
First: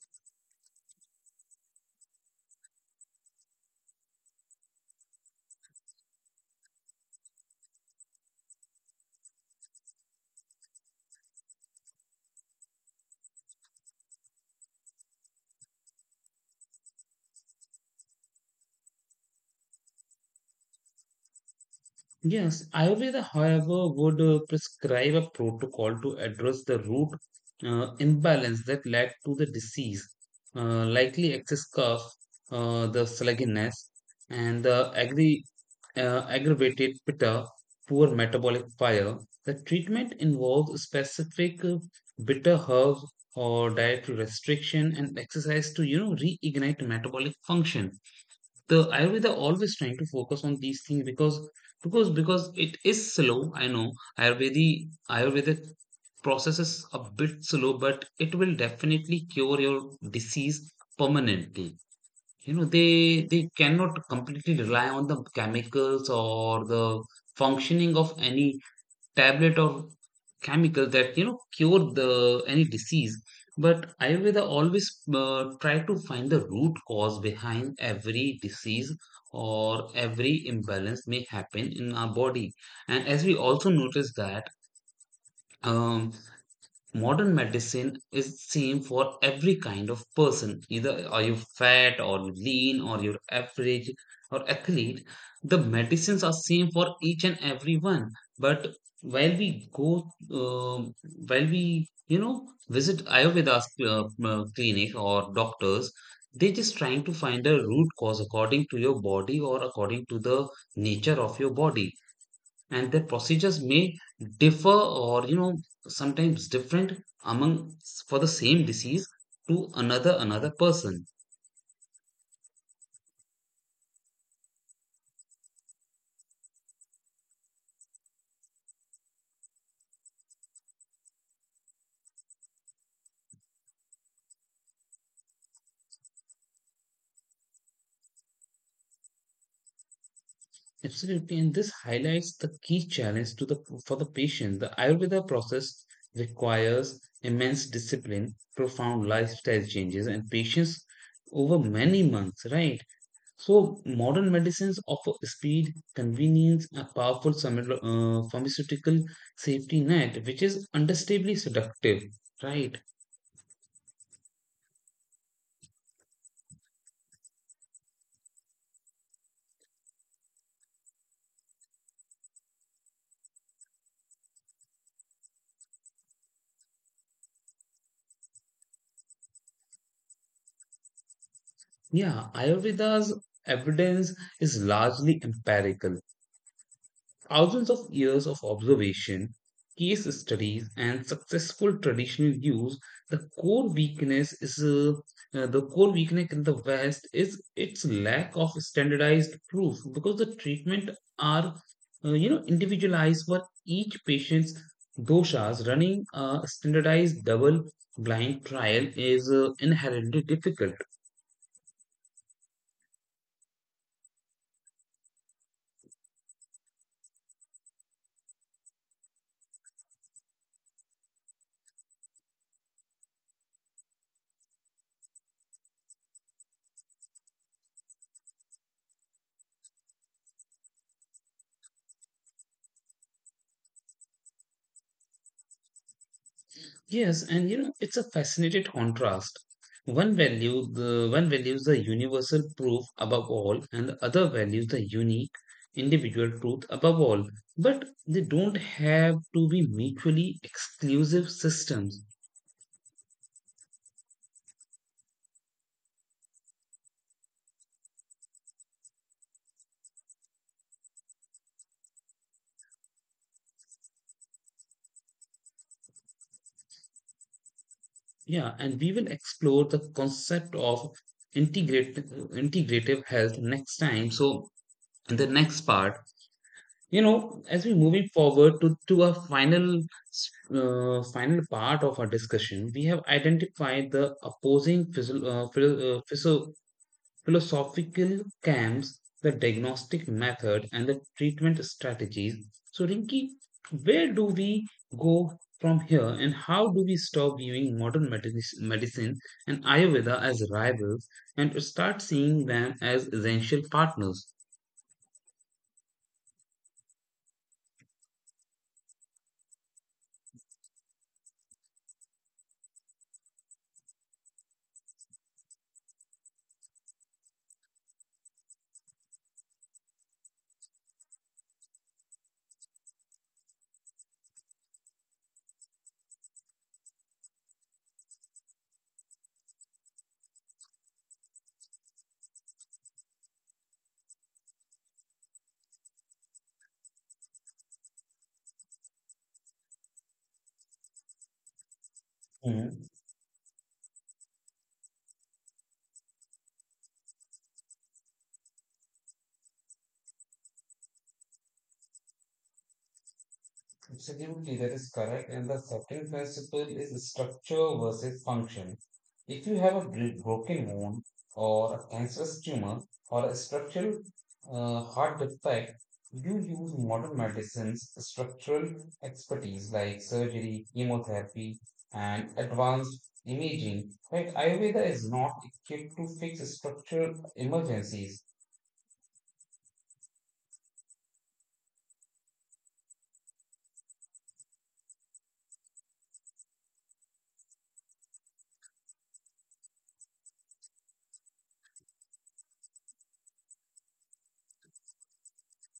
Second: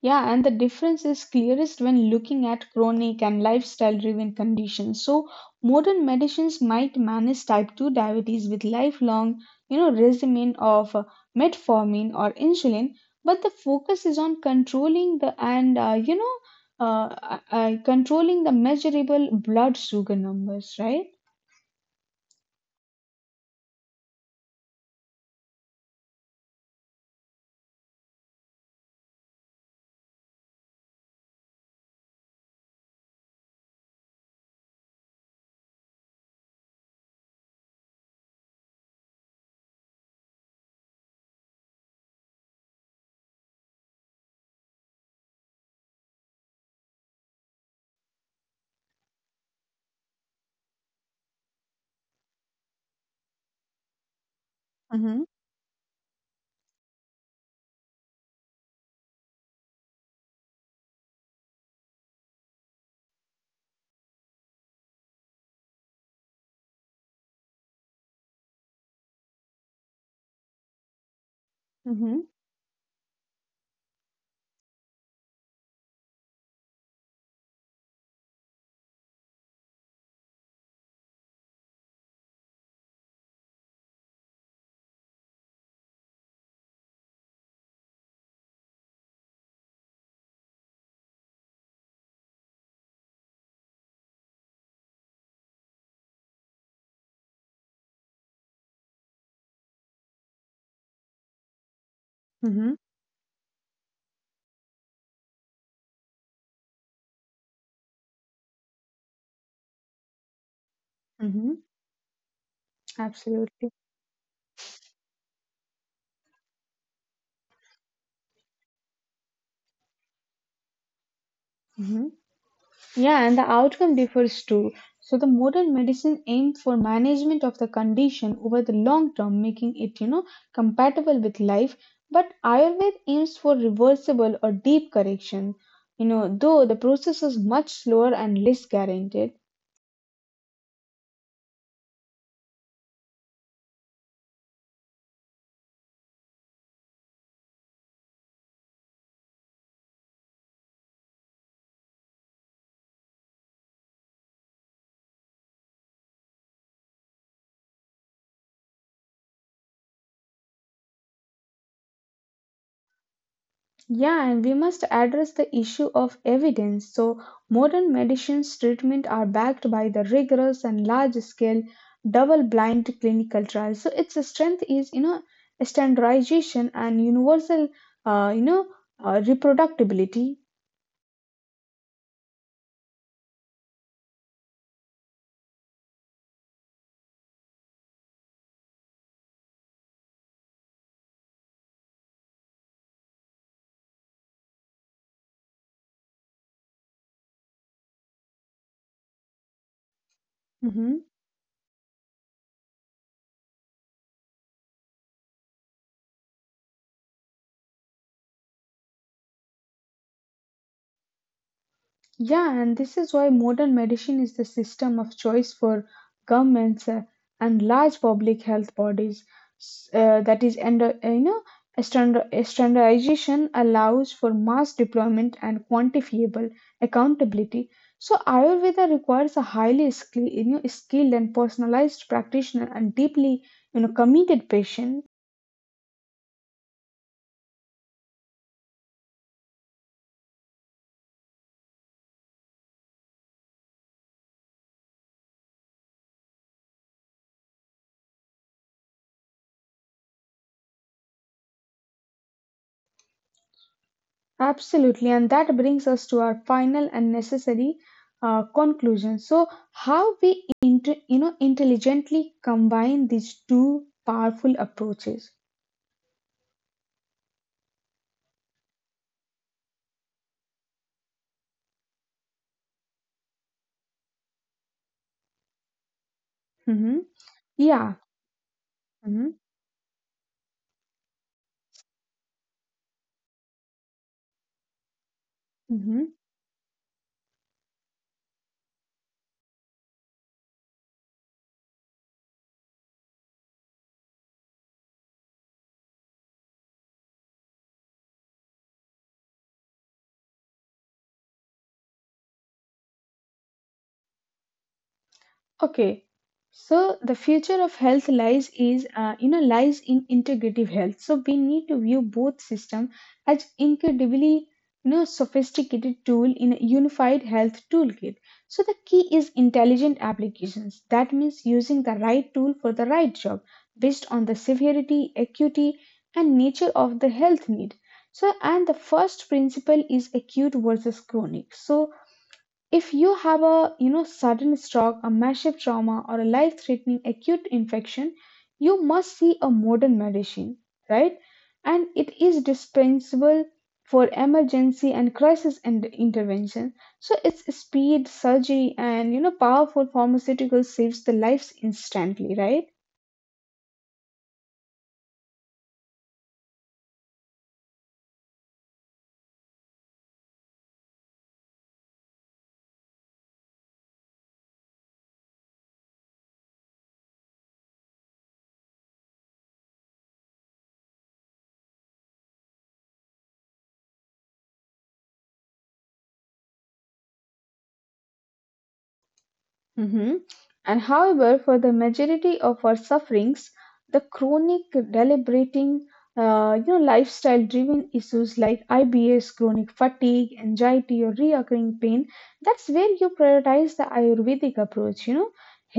[SPEAKER 2] Yeah, and the difference is clearest when looking at chronic and lifestyle driven conditions. So, modern medicines might manage type 2 diabetes with lifelong, regimen of metformin or insulin, but the focus is on controlling the controlling the measurable blood sugar numbers, right?
[SPEAKER 1] Yes, Ayurveda, however, would prescribe a protocol to address the root imbalance that led to the disease, likely excess cough, the sluggishness, and the aggravated pitta, poor metabolic fire. The treatment involves specific bitter herbs or dietary restriction and exercise to you know reignite metabolic function. The ayurveda always trying to focus on these things because because it is slow. I know ayurvedic ayurvedic process is a bit slow, but it will definitely cure your disease permanently. You know, they cannot completely rely on the chemicals or the functioning of any tablet or chemical that you know cure
[SPEAKER 2] Mm-hmm.
[SPEAKER 1] the any disease. But ayurveda always try to find the root cause behind every disease or every imbalance may happen in our body. And as we also notice that um, modern medicine is same for every kind of person, either are you fat or you lean or you're average or athlete, the medicines are same for each and every one. But while we go um while we you know
[SPEAKER 2] Mm-hmm.
[SPEAKER 1] visit ayurveda uh, clinic or doctors, they just trying to find a root cause according to your body or according to the nature of your
[SPEAKER 2] Mm-hmm.
[SPEAKER 1] body. And their procedures
[SPEAKER 2] Absolutely.
[SPEAKER 1] may differ, or you know sometimes different among for the same disease to another person.
[SPEAKER 2] Hmm. Yeah, and the outcome differs too. So the modern medicine aimed for management of the condition over the long term, making it compatible with life. But Ayurveda aims for reversible or deep correction. Though the process is much slower and less guaranteed.
[SPEAKER 1] Absolutely, and this highlights the key challenge to the for the patient. The ayurveda process requires immense discipline, profound lifestyle changes, and patience over many months, right? So modern medicines offer speed, convenience, a powerful pharmaceutical safety net, which is understandably seductive, right?
[SPEAKER 2] Yeah, and we must address the issue of evidence. So, modern medicines treatment are backed by the rigorous and large-scale double-blind clinical trials. So, its strength is standardization and universal, uh, you know, reproductibility.
[SPEAKER 1] Yeah, Ayurveda's evidence is largely empirical. Thousands of years of observation, case studies, and successful traditional use, the core weakness is the core weakness in the West is its lack of standardized proof because the treatment
[SPEAKER 2] Mhm.
[SPEAKER 1] are you know individualized for each patient's doshas. Running a standardized double blind trial is inherently difficult.
[SPEAKER 2] Yeah, and this is why modern medicine is the system of choice for governments and large public health bodies. That is, and standardization allows for mass deployment and quantifiable accountability. So Ayurveda requires a highly skilled, skilled and personalized practitioner and deeply committed patient.
[SPEAKER 1] Yes, and you know, it's a fascinating contrast. The one values the universal truth above all, and the other values the unique individual truth above all. But they don't have to be mutually exclusive systems.
[SPEAKER 2] Absolutely, and that brings us to our final and necessary conclusion. So, how we intelligently combine these two powerful approaches?
[SPEAKER 1] Yeah, and we will explore the concept of integrate integrative health next time. So in the next part, you
[SPEAKER 2] Mhm.
[SPEAKER 1] know, as we're
[SPEAKER 2] Yeah.
[SPEAKER 1] moving forward to a
[SPEAKER 2] Mhm.
[SPEAKER 1] final s- final part of our discussion, we have identified the opposing
[SPEAKER 2] Mhm.
[SPEAKER 1] philosophical camps, the diagnostic method, and the treatment strategies. So Rinki, where do we go from here, and how do we stop viewing medicine and ayurveda as rivals and start seeing them as essential partners?
[SPEAKER 2] Okay, so the future of health lies is lies in integrative health. So we need to view both system as incredibly sophisticated tool in a unified health toolkit. So the key is intelligent applications. That means using the right tool for the right job based on the severity, acuity, and nature of the health need. So and the first principle is acute versus chronic. So if you have a sudden stroke, a massive trauma, or a life-threatening acute infection, you must see a modern medicine, right? And it is dispensable for emergency and crisis and intervention. So its speed, surgery, and powerful pharmaceutical saves the lives instantly, right?
[SPEAKER 1] Absolutely, that is correct. And the second principle is structure versus function. If you have a broken bone or a cancerous tumor or a structural heart defect, you use modern medicine's structural expertise like surgery, chemotherapy, and advanced imaging. Right? Ayurveda is not equipped to fix structural emergencies.
[SPEAKER 2] Hmm. And however, for the majority of our sufferings, the chronic deliberating, lifestyle-driven issues like IBS, chronic fatigue, anxiety, or reoccurring pain, that's where you prioritize the Ayurvedic approach.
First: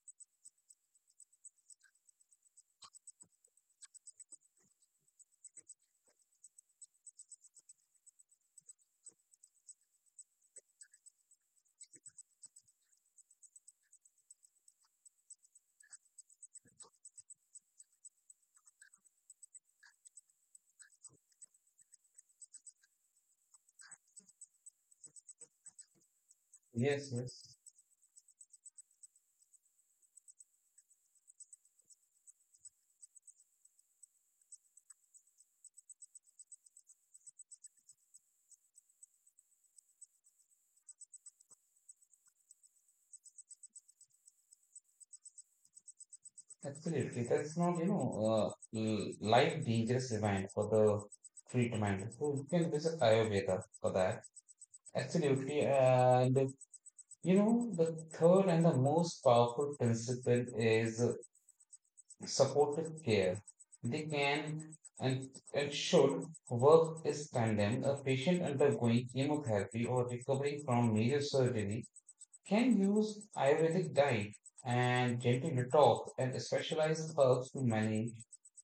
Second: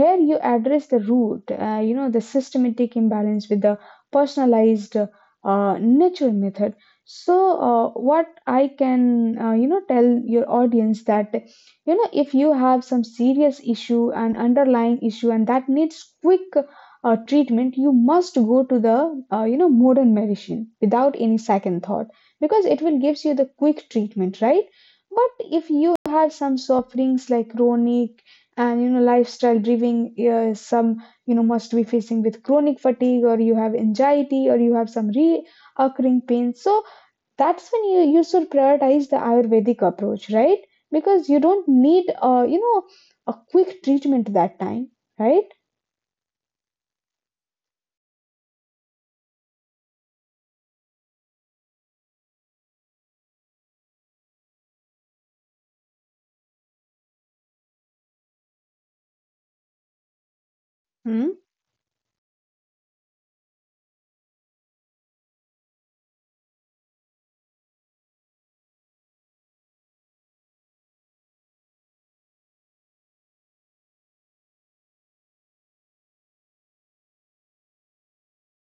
[SPEAKER 2] Here you address the root, the systematic imbalance with the personalized nature method. So, what I can tell your audience that if you have some serious issue and underlying issue and that needs quick treatment you must go to the modern medicine without any second thought because it will gives you the quick treatment, right? But if you have some
[SPEAKER 1] Yes,
[SPEAKER 2] sufferings like
[SPEAKER 1] yes.
[SPEAKER 2] chronic and lifestyle driven some must be facing with chronic fatigue or you have anxiety or you have some reoccurring pain, so that's when you should prioritize the ayurvedic approach, right? Because you don't need a quick treatment that time, right?
[SPEAKER 1] Absolutely. That is not, you know, life dangerous event for the treatment. So you can visit Ayurveda for that. Absolutely. And, you know, the third and the most powerful principle is
[SPEAKER 2] Mm-hmm.
[SPEAKER 1] supportive care. They can and should work is tandem. A patient undergoing chemotherapy or recovering from major surgery can use Ayurvedic diet and gentle detox and specialized herbs to manage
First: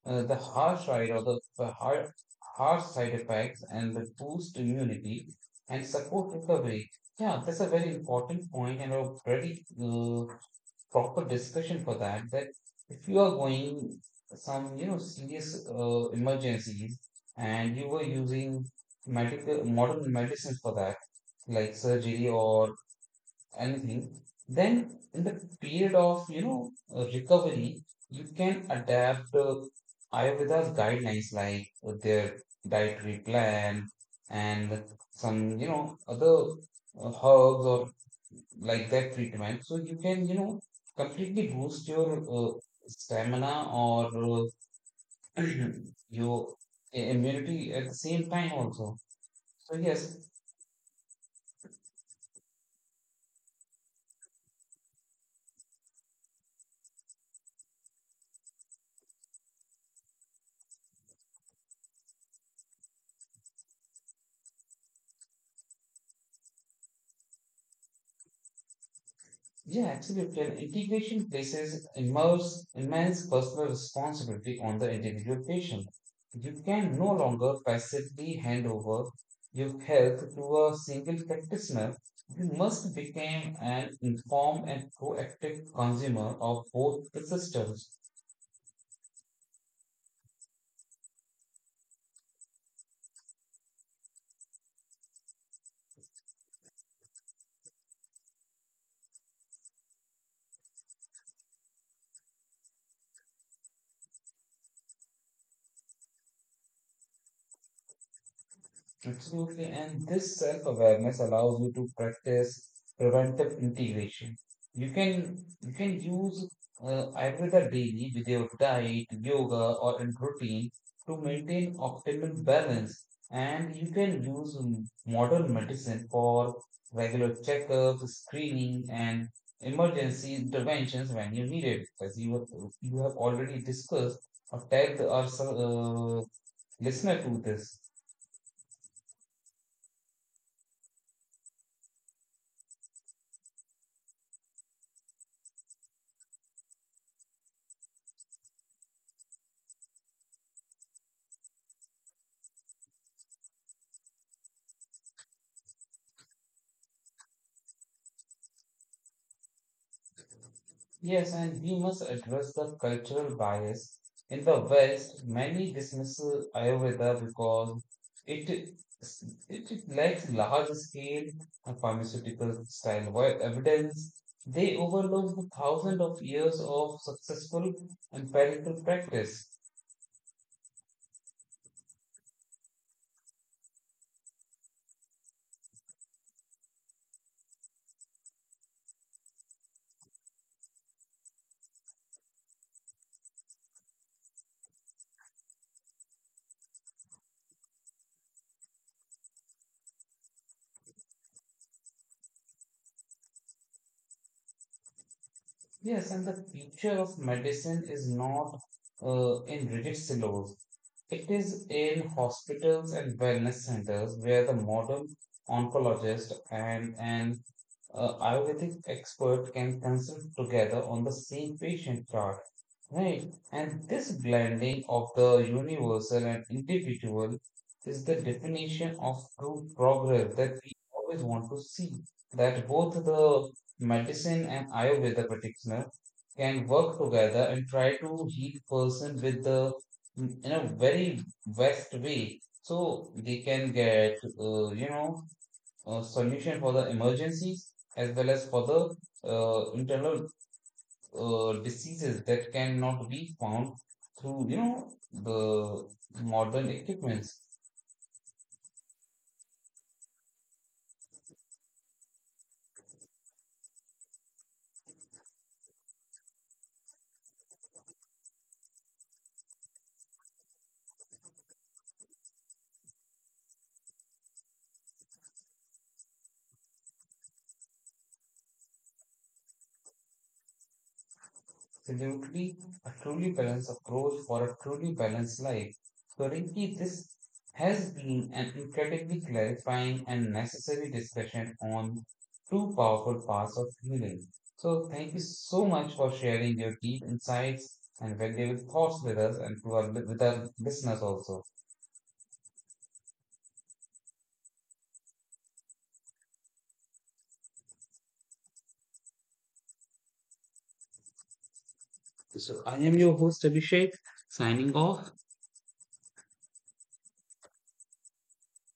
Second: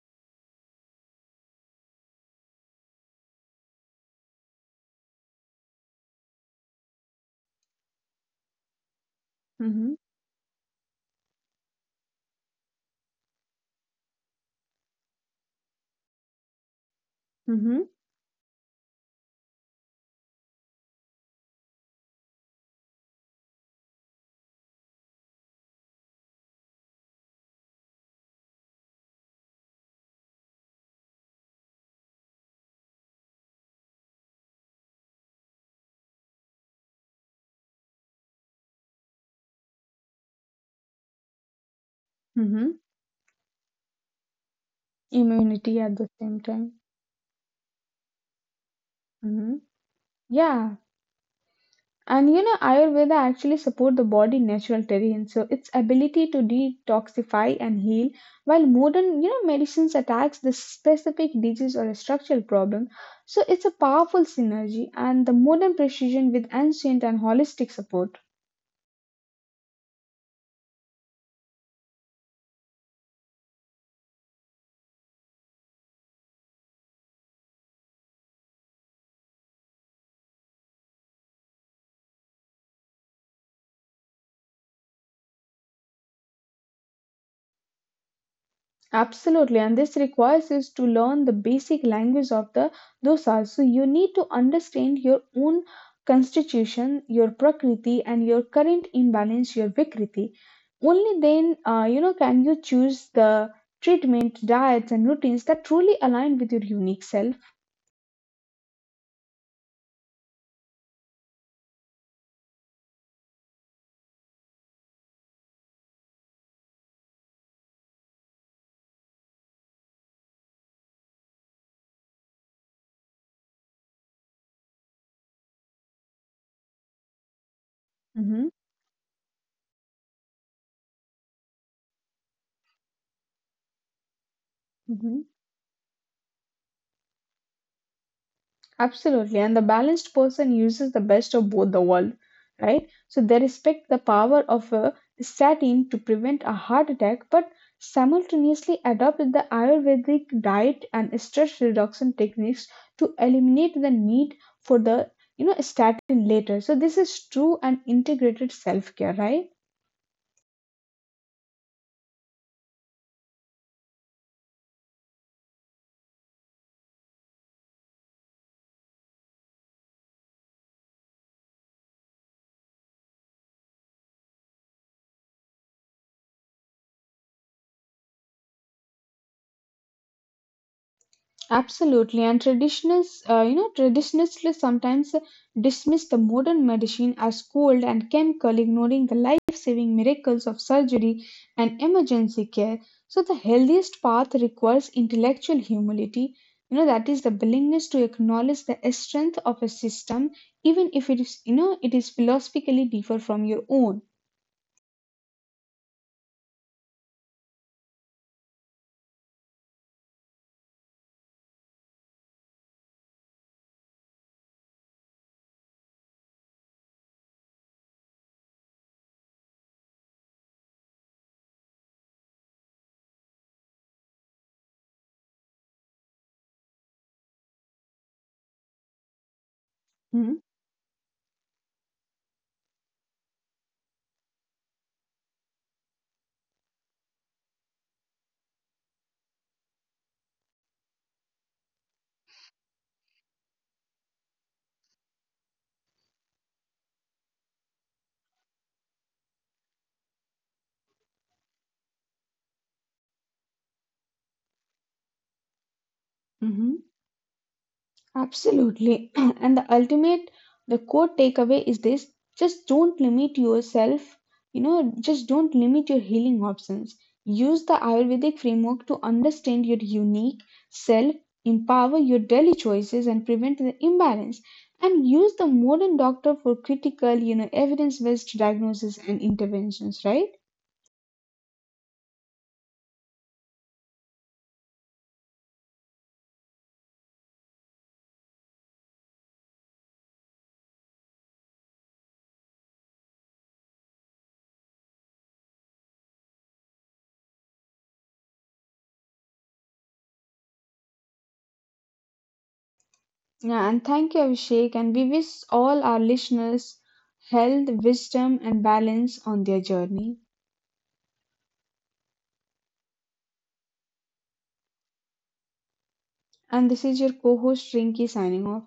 [SPEAKER 1] the harsh side or the harsh side effects and the boost immunity and support recovery. Yeah, that's a very important point and a very
[SPEAKER 2] Mm-hmm.
[SPEAKER 1] proper discussion for that. That if you are going some you know serious emergencies and
[SPEAKER 2] Mm-hmm.
[SPEAKER 1] you were using medical modern medicines for that, like surgery or anything, then in the period of you know recovery, you can adapt Ayurveda's guidelines like their dietary plan and some you know other herbs or like that treatment. So you can you know completely boost your
[SPEAKER 2] Mm-hmm.
[SPEAKER 1] stamina or uh,
[SPEAKER 2] Immunity at the same
[SPEAKER 1] your
[SPEAKER 2] time.
[SPEAKER 1] immunity at the same time also.
[SPEAKER 2] Mm-hmm.
[SPEAKER 1] So yes.
[SPEAKER 2] Yeah. And Ayurveda actually support the body natural terrain, so its ability to detoxify and heal, while modern medicines attacks the specific disease or a structural problem. So it's a powerful synergy, and the modern precision with ancient and holistic support.
[SPEAKER 1] Yeah, absolutely. And integration places immense personal responsibility on the individual patient. You can no longer passively hand over your health to a single practitioner. You must become an informed and proactive consumer of both the systems.
[SPEAKER 2] Absolutely, and this requires us to learn the basic language of the dosas. So you need to understand your own constitution, your prakriti, and your current imbalance, your vikriti. Only then, can you choose the treatment, diets, and routines that truly align with your unique self.
[SPEAKER 1] Absolutely. And this self awareness allows you to practice preventive integration. You can use Ayurveda daily with your diet, yoga, or in routine to maintain optimal balance. And you can use modern medicine for regular checkups, screening, and emergency interventions when you need it. As you have already discussed or tagged
[SPEAKER 2] Mhm.
[SPEAKER 1] our listener to this.
[SPEAKER 2] Absolutely. And the balanced person uses the best of both the world, right? So they respect the power of a statin to prevent a heart attack, but simultaneously adopt the Ayurvedic diet and stress reduction techniques to eliminate the need for the statin later. So this is true and integrated self-care, right?
[SPEAKER 1] Yes, and we must address the cultural bias. In the West, many dismiss Ayurveda because it it lacks large-scale pharmaceutical style evidence. They overlook the thousands of years of successful empirical practice.
[SPEAKER 2] Absolutely, and traditionalists sometimes dismiss the modern medicine as cold and chemical, ignoring the life-saving miracles of surgery and emergency care. So the healthiest path requires intellectual humility. That is the willingness to acknowledge the strength of a system, even if it is philosophically different from your own.
[SPEAKER 1] Yes, and the future of medicine is not in rigid silos. It is in hospitals and wellness centers where the modern oncologist and an Ayurvedic expert can consult together on the same patient chart. Right? And this blending of the universal and individual is the definition of true progress
[SPEAKER 2] Hmm?
[SPEAKER 1] that we always want to see. That both the medicine and Ayurveda practitioner can work together and try to heal person with the mm, in a very best way, so they can get you know a solution for the emergencies as well as for the internal diseases that cannot be found through you know the modern
[SPEAKER 2] Mm-hmm.
[SPEAKER 1] equipments.
[SPEAKER 2] Absolutely. And the ultimate, the core takeaway is this, just don't limit yourself, just don't limit your healing options. Use the Ayurvedic framework to understand your unique self, empower your daily choices, and prevent the imbalance. And use the modern doctor for critical, evidence based diagnosis and interventions, right?
[SPEAKER 1] Absolutely, a truly balanced approach for a truly balanced life. So, Rinki, this has been an incredibly clarifying and necessary discussion on two powerful paths of healing. So, thank you so much for sharing your deep insights and valuable thoughts with us and to our, with our listeners also.
[SPEAKER 2] Yeah, and thank you, Abhishek. And we wish all our listeners health, wisdom, and balance on their journey.
[SPEAKER 1] So, I am your host, Abhishek, signing off.
[SPEAKER 2] And this is your co host Rinky signing off.